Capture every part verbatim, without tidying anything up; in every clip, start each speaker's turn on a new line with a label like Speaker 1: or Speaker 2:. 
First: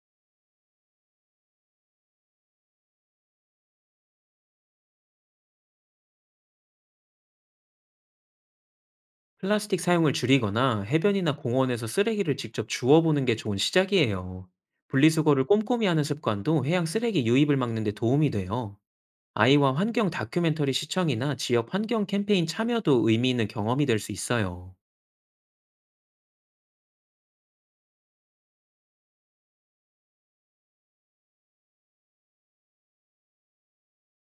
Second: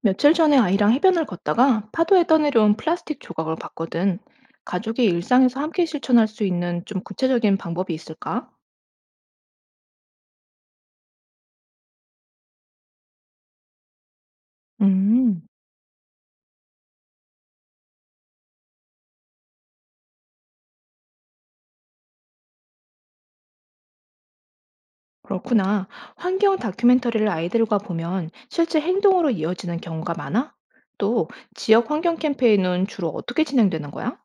Speaker 1: 며칠 전에 아이랑 해변을 걷다가 파도에 떠내려온 플라스틱 조각을 봤거든. 가족이 일상에서 함께 실천할 수 있는 좀 구체적인 방법이 있을까?
Speaker 2: 플라스틱 사용을 줄이거나 해변이나 공원에서 쓰레기를 직접 주워보는 게 좋은 시작이에요.
Speaker 1: 음,
Speaker 2: 분리수거를 꼼꼼히 하는 습관도 해양 쓰레기 유입을 막는 데 도움이 돼요. 아이와 환경 다큐멘터리 시청이나 지역 환경 캠페인 참여도 의미 있는 경험이 될 수 있어요.
Speaker 1: 그렇구나. 환경 다큐멘터리를 아이들과 보면 실제 행동으로 이어지는 경우가 많아? 또 지역 환경 캠페인은 주로 어떻게 진행되는 거야?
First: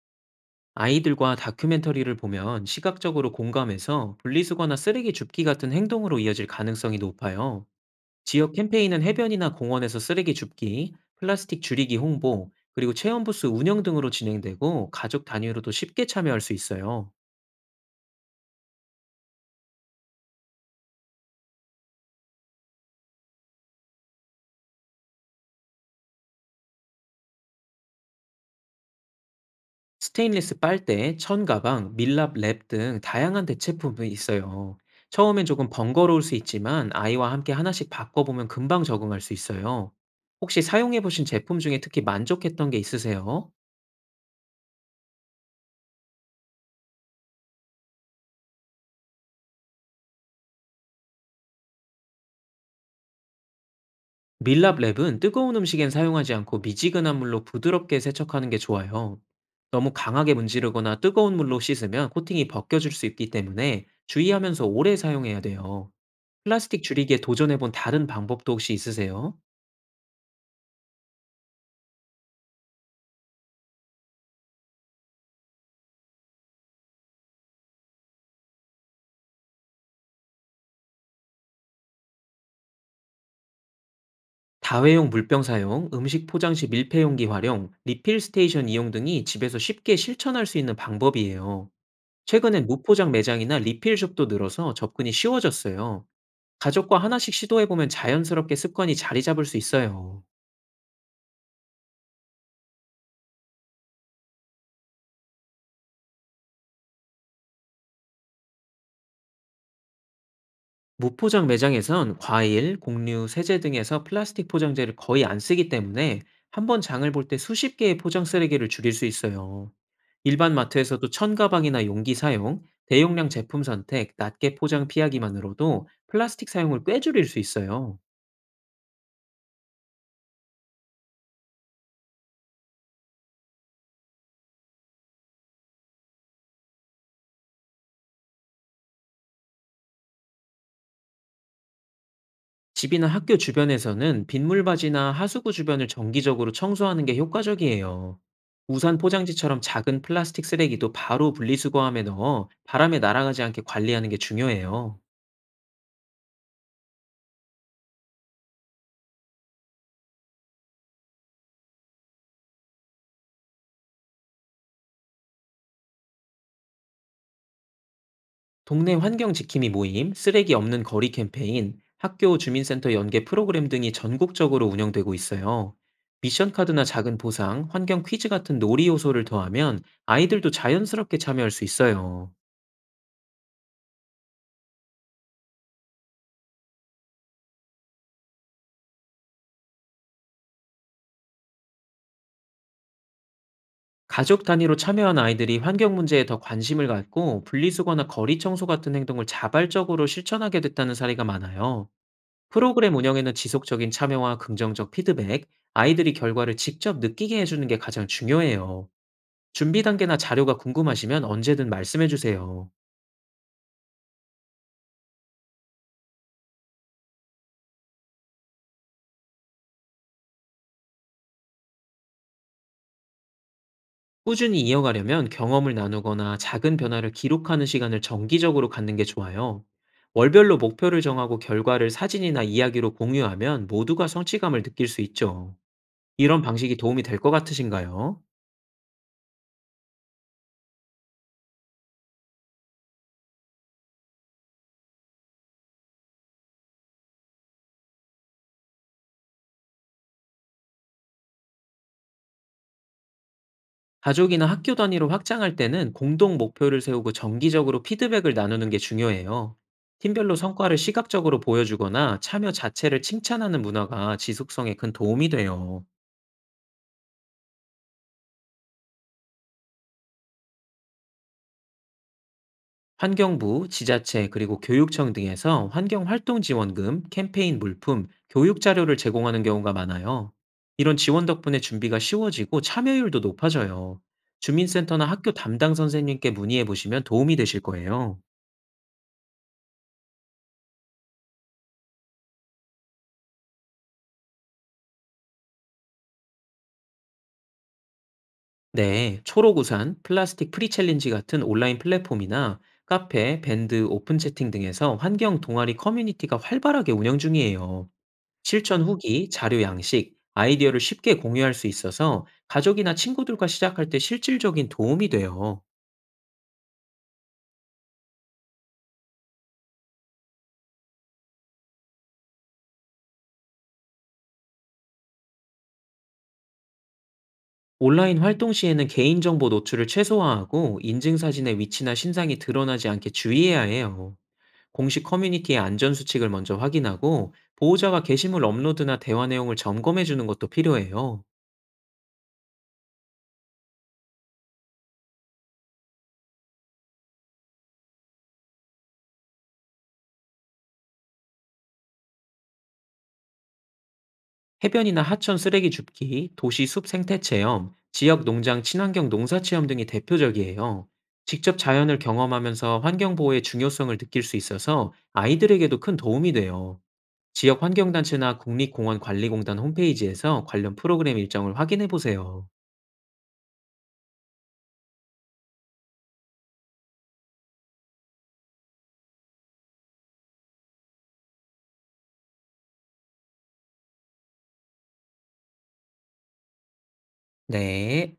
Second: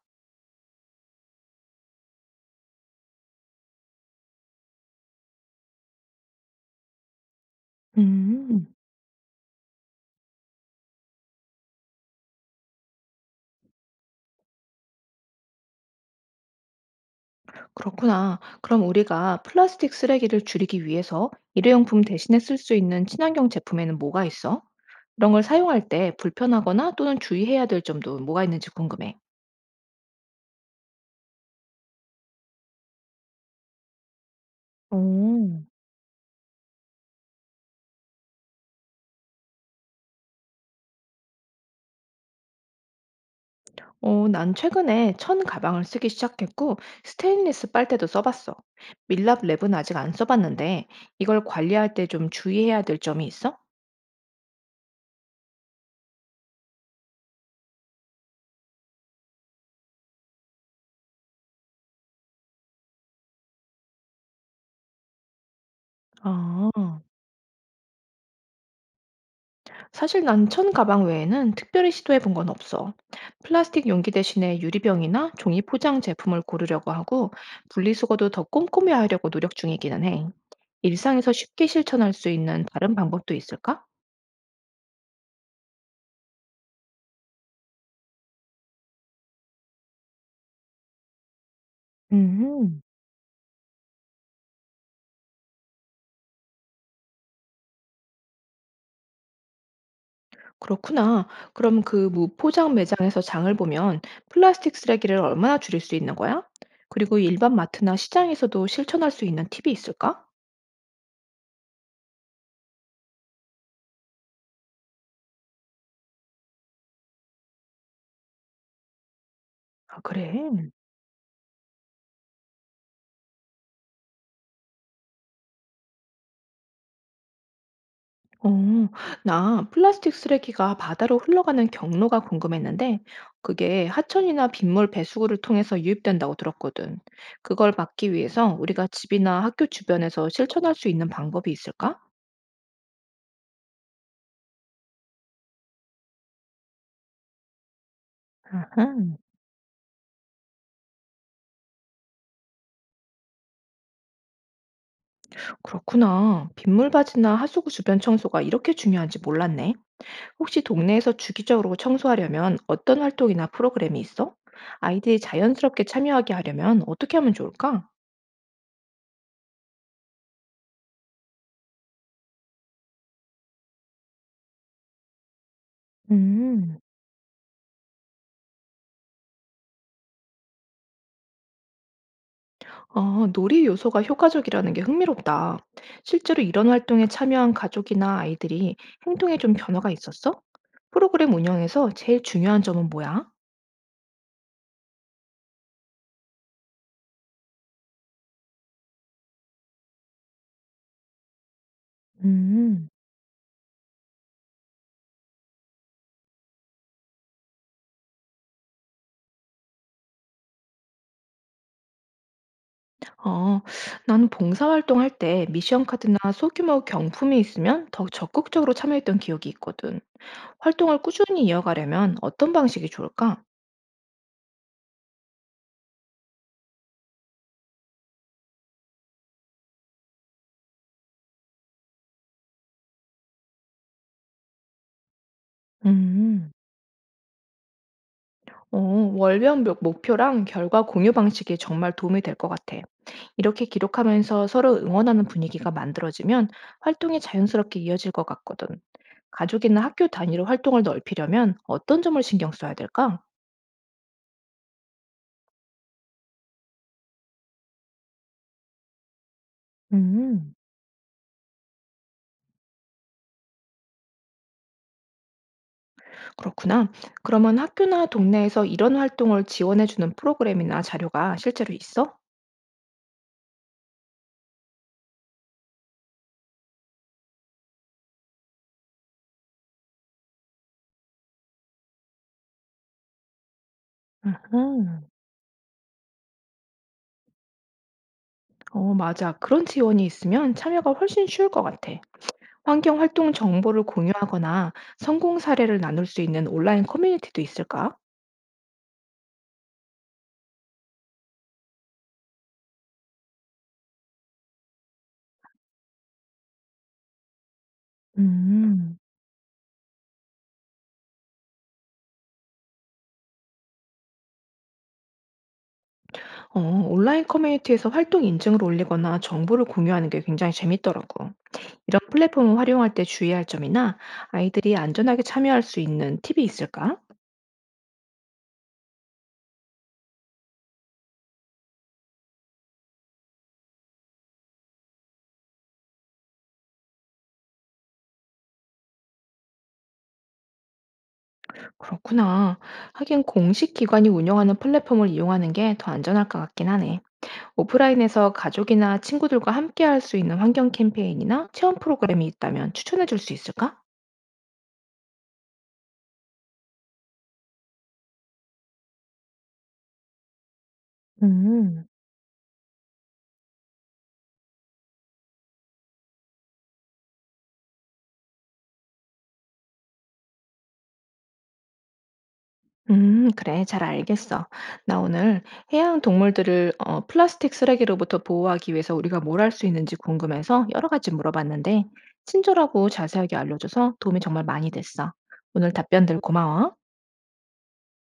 Speaker 2: 아이들과 다큐멘터리를 보면 시각적으로 공감해서 분리수거나 쓰레기 줍기 같은 행동으로 이어질 가능성이 높아요. 지역
Speaker 1: 음.
Speaker 2: 캠페인은 해변이나 공원에서 쓰레기 줍기, 플라스틱 줄이기 홍보, 그리고 체험부스 운영 등으로 진행되고 가족 단위로도 쉽게 참여할 수 있어요.
Speaker 1: 그렇구나. 그럼 우리가 플라스틱 쓰레기를 줄이기 위해서 일회용품 대신에 쓸 수 있는 친환경 제품에는 뭐가 있어? 이런 걸 사용할 때 불편하거나 또는 주의해야 될 점도 뭐가 있는지 궁금해.
Speaker 2: 스테인리스 빨대, 천 가방, 밀랍 랩 등 다양한 대체품이 있어요. 처음엔
Speaker 1: 오,
Speaker 2: 조금 번거로울 수 있지만 아이와 함께 하나씩 바꿔보면 금방 적응할 수 있어요. 혹시 사용해보신 제품 중에 특히 만족했던 게 있으세요?
Speaker 1: 어, 난 최근에 천 가방을 쓰기 시작했고 스테인리스 빨대도 써봤어. 밀랍 랩은 아직 안 써봤는데 이걸 관리할 때 좀 주의해야 될 점이 있어?
Speaker 2: 밀랍랩은 뜨거운 음식엔 사용하지 않고 미지근한 물로 부드럽게 세척하는 게 좋아요. 너무 강하게 문지르거나 뜨거운 물로 씻으면 코팅이 벗겨질 수 있기 때문에 주의하면서 오래 사용해야 돼요.
Speaker 1: 아.
Speaker 2: 플라스틱 줄이기에 도전해본 다른 방법도 혹시 있으세요?
Speaker 1: 사실 난 천 가방 외에는 특별히 시도해 본 건 없어. 플라스틱 용기 대신에 유리병이나 종이 포장 제품을 고르려고 하고 분리수거도 더 꼼꼼히 하려고 노력 중이기는 해. 일상에서 쉽게 실천할 수 있는 다른 방법도 있을까?
Speaker 2: 다회용 물병 사용, 음식 포장 시 밀폐용기 활용, 리필 스테이션 이용 등이 집에서 쉽게 실천할 수 있는 방법이에요. 최근엔
Speaker 1: 음,
Speaker 2: 무포장 매장이나 리필숍도 늘어서 접근이 쉬워졌어요. 가족과 하나씩 시도해보면 자연스럽게 습관이 자리 잡을 수 있어요.
Speaker 1: 그렇구나. 그럼 그 무포장 매장에서 장을 보면 플라스틱 쓰레기를 얼마나 줄일 수 있는 거야? 그리고 일반 마트나 시장에서도 실천할 수 있는 팁이 있을까?
Speaker 2: 무포장 매장에선 과일, 곡류, 세제 등에서 플라스틱 포장재를 거의 안 쓰기 때문에 한번 장을 볼 때 수십 개의 포장 쓰레기를 줄일 수 있어요.
Speaker 1: 아, 그래.
Speaker 2: 일반 마트에서도 천 가방이나 용기 사용, 대용량 제품 선택, 낱개 포장 피하기만으로도 플라스틱 사용을 꽤 줄일 수 있어요.
Speaker 1: 어, 나 플라스틱 쓰레기가 바다로 흘러가는 경로가 궁금했는데, 그게 하천이나 빗물 배수구를 통해서 유입된다고 들었거든. 그걸 막기 위해서 우리가 집이나 학교 주변에서 실천할 수 있는 방법이 있을까?
Speaker 2: 집이나 학교 주변에서는 빗물바지나 하수구 주변을 정기적으로 청소하는 게 효과적이에요. 우산
Speaker 1: 아흠,
Speaker 2: 포장지처럼 작은 플라스틱 쓰레기도 바로 분리수거함에 넣어 바람에 날아가지 않게 관리하는 게 중요해요.
Speaker 1: 그렇구나. 빗물 바지나 하수구 주변 청소가 이렇게 중요한지 몰랐네. 혹시 동네에서 주기적으로 청소하려면 어떤 활동이나 프로그램이 있어? 아이들이 자연스럽게 참여하게 하려면 어떻게 하면 좋을까?
Speaker 2: 동네 환경 지킴이 모임, 쓰레기 없는 거리 캠페인, 학교 주민센터 연계 프로그램 등이 전국적으로 운영되고 있어요. 미션
Speaker 1: 음.
Speaker 2: 카드나 작은 보상, 환경 퀴즈 같은 놀이 요소를 더하면 아이들도 자연스럽게 참여할 수 있어요.
Speaker 1: 아, 놀이 요소가 효과적이라는 게 흥미롭다. 실제로 이런 활동에 참여한 가족이나 아이들이 행동에 좀 변화가 있었어? 프로그램 운영에서 제일 중요한 점은 뭐야?
Speaker 2: 가족 단위로 참여한 아이들이 환경 문제에 더 관심을 갖고 분리수거나 거리 청소 같은 행동을 자발적으로 실천하게 됐다는 사례가 많아요.
Speaker 1: 음,
Speaker 2: 프로그램 운영에는 지속적인 참여와 긍정적 피드백, 아이들이 결과를 직접 느끼게 해주는 게 가장 중요해요. 준비 단계나 자료가 궁금하시면 언제든 말씀해 주세요.
Speaker 1: 어, 나는 봉사활동 할 때 미션 카드나 소규모 경품이 있으면 더 적극적으로 참여했던 기억이 있거든. 활동을 꾸준히 이어가려면 어떤 방식이 좋을까?
Speaker 2: 꾸준히 이어가려면 경험을 나누거나 작은 변화를 기록하는 시간을 정기적으로 갖는 게 좋아요. 월별로 목표를 정하고 결과를 사진이나 이야기로 공유하면 모두가 성취감을 느낄 수 있죠. 이런
Speaker 1: 음.
Speaker 2: 방식이 도움이 될 것 같으신가요?
Speaker 1: 어, 월별 목- 목표랑 결과 공유 방식이 정말 도움이 될 것 같아. 이렇게 기록하면서 서로 응원하는 분위기가 만들어지면 활동이 자연스럽게 이어질 것 같거든. 가족이나 학교 단위로 활동을 넓히려면 어떤 점을 신경 써야 될까?
Speaker 2: 가족이나 학교 단위로 확장할 때는 공동 목표를 세우고 정기적으로 피드백을 나누는 게 중요해요. 팀별로
Speaker 1: 음,
Speaker 2: 성과를 시각적으로 보여주거나 참여 자체를 칭찬하는 문화가 지속성에 큰 도움이 돼요.
Speaker 1: 그렇구나. 그러면 학교나 동네에서 이런 활동을 지원해주는 프로그램이나 자료가 실제로 있어?
Speaker 2: 환경부, 지자체, 그리고 교육청 등에서 환경활동지원금, 캠페인 물품, 교육 자료를 제공하는 경우가 많아요. 이런 지원 덕분에 준비가 쉬워지고 참여율도 높아져요. 주민센터나
Speaker 1: 음.
Speaker 2: 학교 담당 선생님께 문의해 보시면 도움이 되실 거예요.
Speaker 1: 어, 맞아. 그런 지원이 있으면 참여가 훨씬 쉬울 것 같아. 환경 활동 정보를 공유하거나 성공 사례를 나눌 수 있는 온라인 커뮤니티도 있을까?
Speaker 2: 네, 초록우산, 플라스틱 프리 챌린지 같은 온라인 플랫폼이나 카페, 밴드, 오픈 채팅 등에서 환경 동아리 커뮤니티가 활발하게 운영 중이에요. 실천 음.
Speaker 1: 음.
Speaker 2: 후기, 자료 양식, 아이디어를 쉽게 공유할 수 있어서 가족이나 친구들과 시작할 때 실질적인 도움이 돼요.
Speaker 1: 어, 온라인 커뮤니티에서 활동 인증을 올리거나 정보를 공유하는 게 굉장히 재밌더라고. 이런 플랫폼을 활용할 때 주의할 점이나 아이들이 안전하게 참여할 수 있는 팁이 있을까?
Speaker 2: 온라인 활동 시에는 개인정보 노출을 최소화하고 인증사진의 위치나 신상이 드러나지 않게 주의해야 해요. 공식 커뮤니티의 안전 수칙을 먼저 확인하고 보호자가 게시물 업로드나 대화 내용을 점검해 주는 것도 필요해요.
Speaker 1: 그렇구나. 하긴 공식 기관이 운영하는 플랫폼을 이용하는 게 더 안전할 것 같긴 하네. 오프라인에서 가족이나 친구들과 함께 할 수 있는 환경 캠페인이나 체험 프로그램이 있다면 추천해 줄 수 있을까?
Speaker 2: 해변이나 하천 쓰레기 줍기, 도시 숲 생태 체험, 지역 농장 친환경 농사 체험 등이 대표적이에요. 직접
Speaker 1: 음.
Speaker 2: 자연을 경험하면서 환경 보호의 중요성을 느낄 수 있어서 아이들에게도 큰 도움이 돼요. 지역 환경단체나 국립공원관리공단 홈페이지에서 관련 프로그램 일정을 확인해 보세요.
Speaker 1: 음, 그래. 잘 알겠어. 나 오늘 해양 동물들을 어, 플라스틱 쓰레기로부터 보호하기 위해서 우리가 뭘 할 수 있는지 궁금해서 여러 가지 물어봤는데, 친절하고 자세하게 알려줘서 도움이 정말 많이 됐어. 오늘 답변들 고마워.
Speaker 2: 네.